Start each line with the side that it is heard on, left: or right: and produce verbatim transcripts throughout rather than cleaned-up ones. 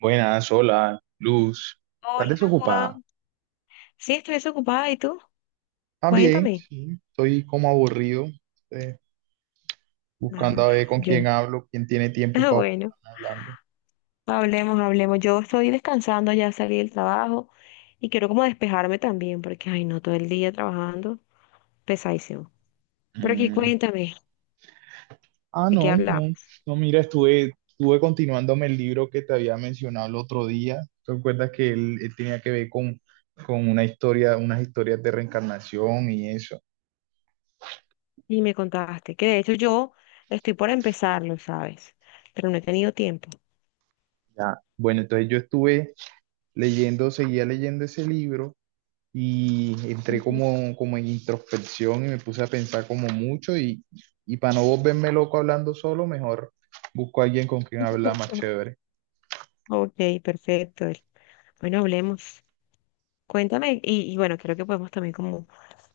right: Buenas, hola, Luz. ¿Estás
left: Hola,
right: desocupada?
left: Juan. Sí, estoy desocupada. ¿Y tú?
right: También,
left: Cuéntame.
right: sí, estoy como aburrido, eh, buscando
left: Ah,
right: a ver con quién
left: yo.
right: hablo, quién tiene tiempo
left: Ah,
right: para
left: bueno,
right: hablando.
left: hablemos, hablemos. Yo estoy descansando, ya salí del trabajo y quiero como despejarme también porque, ay, no, todo el día trabajando, pesadísimo. Pero aquí
right: Mm.
left: cuéntame,
right: Ah,
left: ¿de qué
right: no, no,
left: hablamos?
right: no, mira, estuve, estuve continuándome el libro que te había mencionado el otro día. ¿Te acuerdas que él, él tenía que ver con, con una historia, unas historias de reencarnación y eso?
left: Y me contaste que de hecho yo estoy por empezarlo, ¿sabes? Pero no he tenido tiempo.
right: Ya. Bueno, entonces yo estuve leyendo, seguía leyendo ese libro y entré
left: Ujú.
right: como, como en introspección y me puse a pensar como mucho y, y para no volverme loco hablando solo, mejor busco a alguien con quien hablar más chévere.
left: Ok, perfecto. Bueno, hablemos. Cuéntame, y, y bueno, creo que podemos también como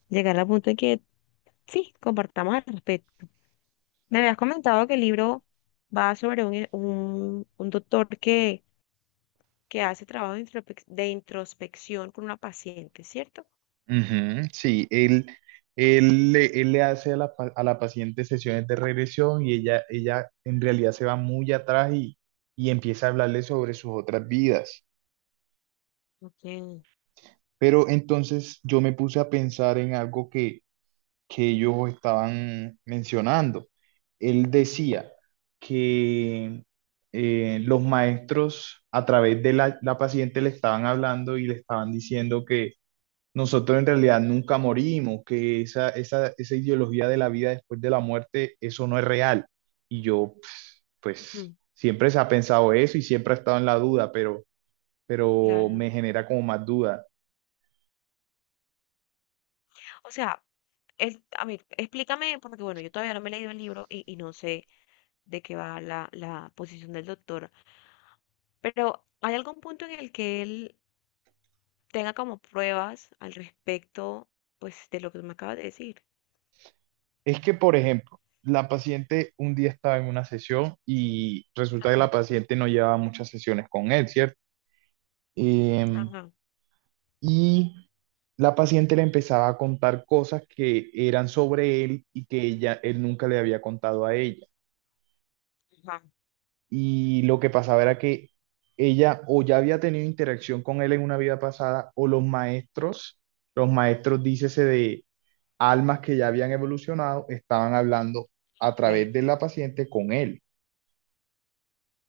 left: llegar al punto en que sí, compartamos al respecto. Me habías comentado que el libro va sobre un, un, un doctor que, que hace trabajo de, introspec- de introspección con una paciente, ¿cierto?
right: Ujú, sí. Él, él, le- él le hace a la, pa- a la paciente sesiones de regresión y ella, ella en realidad se va muy atrás y, y empieza a hablarle sobre sus otras vidas.
left: Ok,
right: Pero entonces yo me puse a pensar en algo que, que ellos estaban mencionando. Él decía que eh, los maestros a través de la, la paciente le estaban hablando y le estaban diciendo que nosotros en realidad nunca morimos, que esa, esa, esa ideología de la vida después de la muerte, eso no es real. Y yo, pues, pues,
left: ujú,
right: siempre se ha pensado eso y siempre ha estado en la duda, pero, pero
left: claro.
right: me genera como más duda.
left: O sea, es, a ver, explícame, porque bueno, yo todavía no me he leído el libro y, y no sé de qué va la, la posición del doctor. Pero ¿hay algún punto en el que él tenga como pruebas al respecto, pues, de lo que me acabas de decir?
right: Es que, por ejemplo, la paciente un día estaba en una sesión y resulta que la
left: Ajá,
right: paciente no llevaba muchas sesiones con él, ¿cierto? Em,
left: ajá,
right: y la paciente le empezaba a contar cosas que eran sobre él y que ella, él nunca le había contado a ella.
left: ajá,
right: Y lo que pasaba era que ella o ya había tenido interacción con él en una vida pasada o los maestros, los maestros, dícese de almas que ya habían evolucionado, estaban hablando a
left: sí,
right: través de la paciente con él.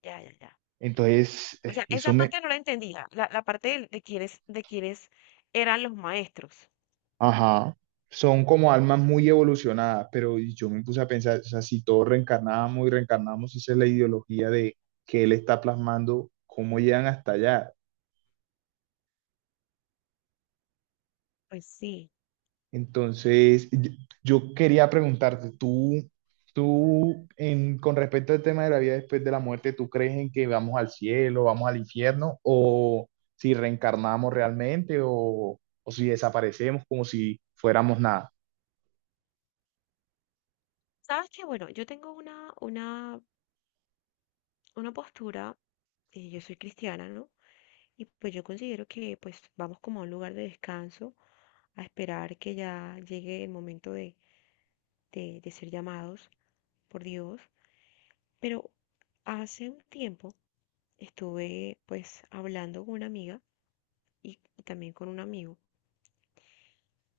left: ya, ya, ya.
right: Entonces,
left: O
right: eh,
left: sea,
right: eso
left: esa
right: me,
left: parte no la entendía, la, la parte del- de, quiénes, de quiénes eran los maestros.
right: ajá, son como almas muy evolucionadas, pero yo me puse a pensar, o sea, si todos reencarnamos y reencarnamos, esa es la ideología de que él está plasmando, cómo llegan hasta allá.
left: Pues sí.
right: Entonces, y- yo quería preguntarte, tú, tú, en, con respecto al tema de la vida después de la muerte, ¿tú crees en que vamos al cielo, vamos al infierno, o si reencarnamos realmente, o, o si desaparecemos como si fuéramos nada?
left: ¿Sabes que bueno, yo tengo una, una, una postura, y yo soy cristiana, ¿no? Y pues yo considero que pues vamos como a un lugar de descanso a esperar que ya llegue el momento de, de, de ser llamados por Dios. Pero hace un tiempo estuve pues hablando con una amiga y también con un amigo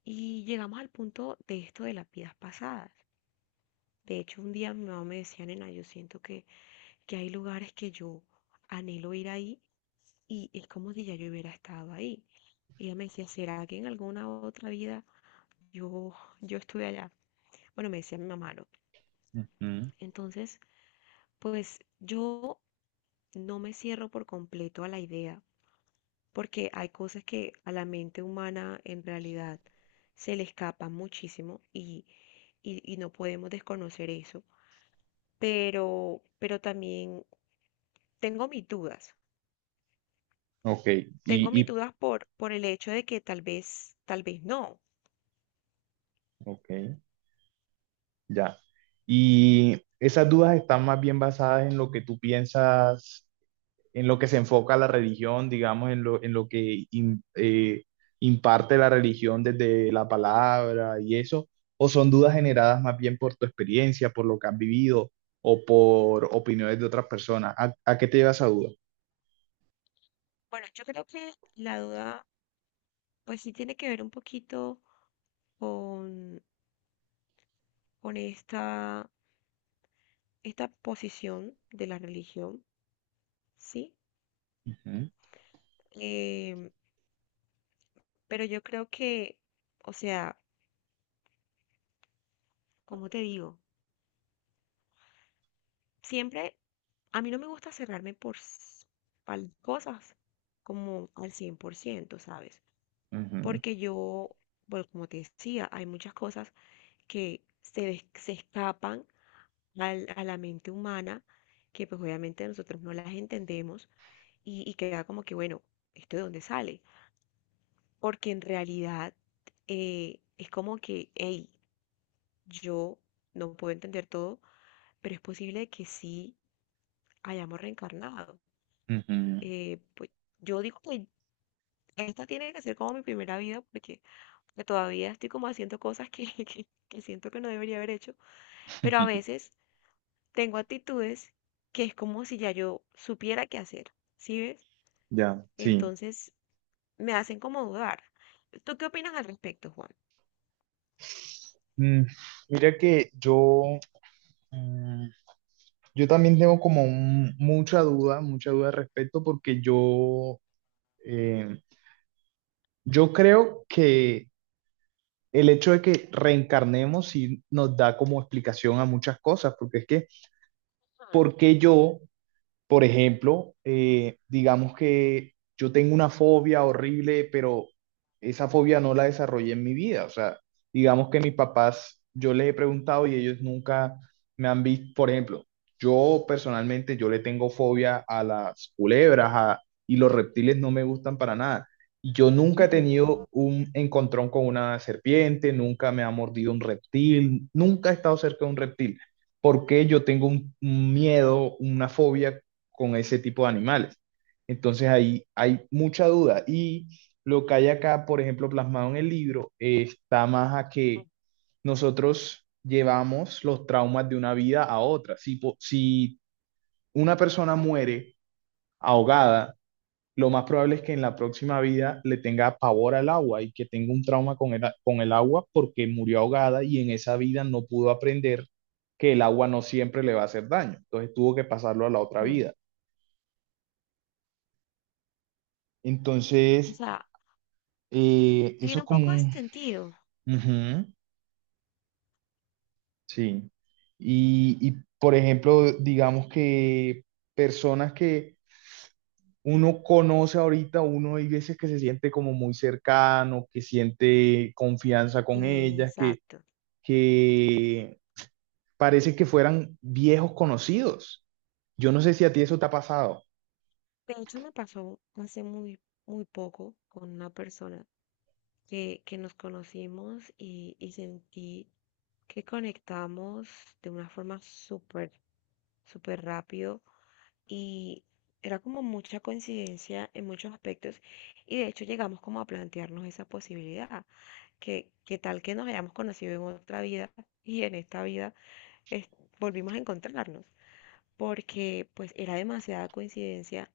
left: y llegamos al punto de esto de las vidas pasadas. De hecho, un día mi mamá me decía, nena, yo siento que, que hay lugares que yo anhelo ir ahí y es como si ya yo hubiera estado ahí. Y ella me decía, ¿será que en alguna otra vida yo, yo estuve allá? Bueno, me decía mi mamá, ¿no?
right: Ujú.
left: Entonces, pues yo no me cierro por completo a la idea, porque hay cosas que a la mente humana en realidad se le escapan muchísimo y, y, y no podemos desconocer eso. Pero, pero también tengo mis dudas.
right: Ok,
left: Tengo
right: y,
left: mis
right: y
left: dudas por, por el hecho de que tal vez, tal vez no.
right: ok, ya. Y esas dudas están más bien basadas en lo que tú piensas, en lo que se enfoca la religión, digamos, en lo, en lo que im- eh, imparte la religión desde la palabra y eso, o son dudas generadas más bien por tu experiencia, por lo que has vivido o por opiniones de otras personas. ¿A, a qué te lleva esa duda?
left: Bueno, yo creo que la duda, pues sí tiene que ver un poquito con, con esta esta posición de la religión, ¿sí?
right: Ujú,
left: Em, pero yo creo que, o sea, como te digo, siempre, a mí no me gusta cerrarme por, s- pal- cosas como al cien por ciento, ¿sabes?
right: ujú,
left: Porque yo, bueno, como te decía, hay muchas cosas que se, es- se escapan al- a la mente humana, que pues obviamente nosotros no las entendemos y, y queda como que, bueno, ¿esto de dónde sale? Porque en realidad eh, es como que, hey, yo no puedo entender todo, pero es posible que sí hayamos reencarnado.
right: ujú,
left: Eh, pues yo digo que esta tiene que ser como mi primera vida porque todavía estoy como haciendo cosas que, que, que siento que no debería haber hecho, pero a
right: ujú.
left: veces tengo actitudes que es como si ya yo supiera qué hacer, ¿sí ves?
right: Ya, sí.
left: Entonces me hacen como dudar. ¿Tú qué opinas al respecto, Juan?
right: Mm, mira que yo... Yo también tengo como un- mucha duda, mucha duda al respecto, porque yo, eh, yo creo que el hecho de que reencarnemos sí nos da como explicación a muchas cosas, porque es que, ¿por qué yo Por ejemplo, eh, digamos que yo tengo una fobia horrible, pero esa fobia no la desarrollé en mi vida. O sea, digamos que mis papás, yo les he preguntado y ellos nunca me han visto. Por ejemplo, yo personalmente, yo le tengo fobia a las culebras a- y los reptiles no me gustan para nada. Y Yo nunca he
left: Ujú,
right: tenido un encontrón con una serpiente, nunca me ha mordido un reptil, nunca he estado cerca de un reptil. ¿Por qué yo tengo un un miedo, una fobia con ese tipo de animales. Entonces ahí hay mucha duda y lo que hay acá, por ejemplo, plasmado en el libro, eh, está más a que nosotros llevamos los traumas de una vida a otra. Si, po- si una persona muere ahogada, lo más probable es que en la próxima vida le tenga pavor al agua y que tenga un trauma con el, a- con el agua porque murió ahogada y en esa vida no pudo aprender que el agua no siempre le va a hacer daño. Entonces tuvo que pasarlo a la otra
left: ujú.
right: vida.
left: O
right: Entonces,
left: sea,
right: Eh, eso
left: tiene
right: es
left: un
right: como
left: poco de
right: un...
left: sentido.
right: Ujú, sí. Y, y, por ejemplo, digamos que personas que uno conoce ahorita, uno hay veces que se siente como muy cercano, que siente confianza con
left: Mm,
right: ellas, que,
left: exacto.
right: que parece que fueran viejos conocidos. Yo no sé si a ti eso te ha pasado.
left: De hecho, me pasó hace muy, muy poco con una persona que, que nos conocimos y, y sentí que conectamos de una forma súper, súper rápido y era como mucha coincidencia en muchos aspectos y de hecho llegamos como a plantearnos esa posibilidad, que, que tal que nos hayamos conocido en otra vida y en esta vida es- volvimos a encontrarnos. Porque pues era demasiada coincidencia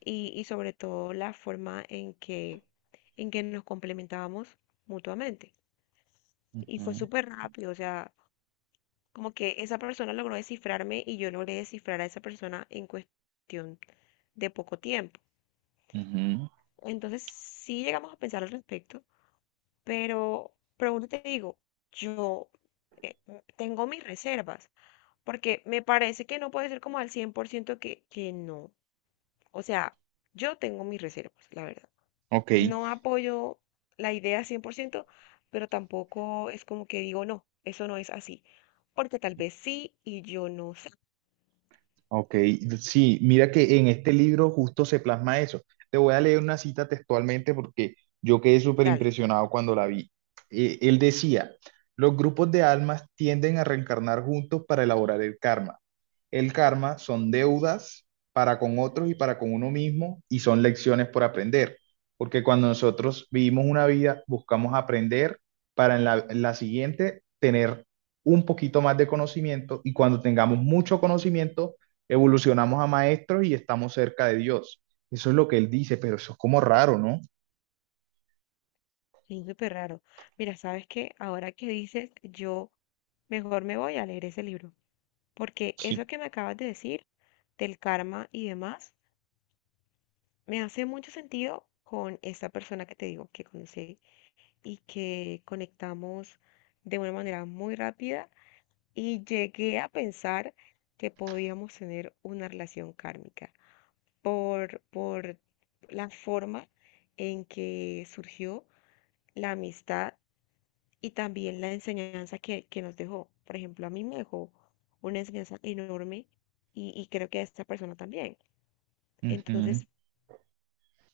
left: y, y sobre todo la forma en que, en que nos complementábamos mutuamente. Y fue
right: Ujú,
left: súper rápido, o sea, como que esa persona logró descifrarme y yo logré descifrar a esa persona en cuestión de poco tiempo.
right: ujú.
left: Entonces sí llegamos a pensar al respecto, pero, pero vuelvo te digo, yo eh, tengo mis reservas, porque me parece que no puede ser como al cien por ciento que, que no. O sea, yo tengo mis reservas, la verdad.
right: Ok.
left: No apoyo la idea cien por ciento, pero tampoco es como que digo, no, eso no es así. Porque tal vez sí y yo no sé.
right: Ok, sí, mira que en este libro justo se plasma eso. Te voy a leer una cita textualmente porque yo quedé súper
left: Dale,
right: impresionado cuando la vi. Eh, él decía, los grupos de almas tienden a reencarnar juntos para elaborar el karma. El karma son deudas para con otros y para con uno mismo y son lecciones por aprender, porque cuando nosotros vivimos una vida buscamos aprender para en la, en la siguiente tener un poquito más de conocimiento y cuando tengamos mucho conocimiento evolucionamos a maestros y estamos cerca de Dios. Eso es lo que él dice, pero eso es como raro, ¿no?
left: es súper raro. Mira, ¿sabes qué? Ahora que dices, yo mejor me voy a leer ese libro. Porque
right: Sí.
left: eso que me acabas de decir, del karma y demás, me hace mucho sentido con esta persona que te digo que conocí y que conectamos de una manera muy rápida y llegué a pensar que podíamos tener una relación kármica por, por la forma en que surgió la amistad y también la enseñanza que, que nos dejó. Por ejemplo, a mí me dejó una enseñanza enorme y, y creo que a esta persona también. Entonces,
right: Ujú.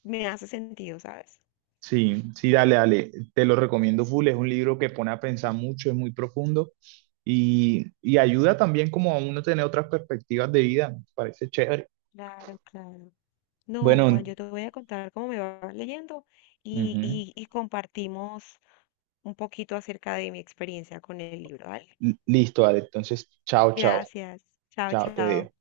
left: me hace sentido, ¿sabes?
right: Sí, sí, dale, dale. Te lo recomiendo full. Es un libro que pone a pensar mucho, es muy profundo y, y ayuda también como a uno tener otras perspectivas de vida. Me parece chévere.
left: Claro, claro. No, Juan,
right: Bueno,
left: yo te voy a contar cómo me va leyendo y,
right: ujú.
left: y, y compartimos un poquito acerca de mi experiencia con el libro, ¿vale?
right: Listo, dale. Entonces, chao, chao.
left: Gracias. Chao,
right: Chao, te
left: chao.
right: dejo.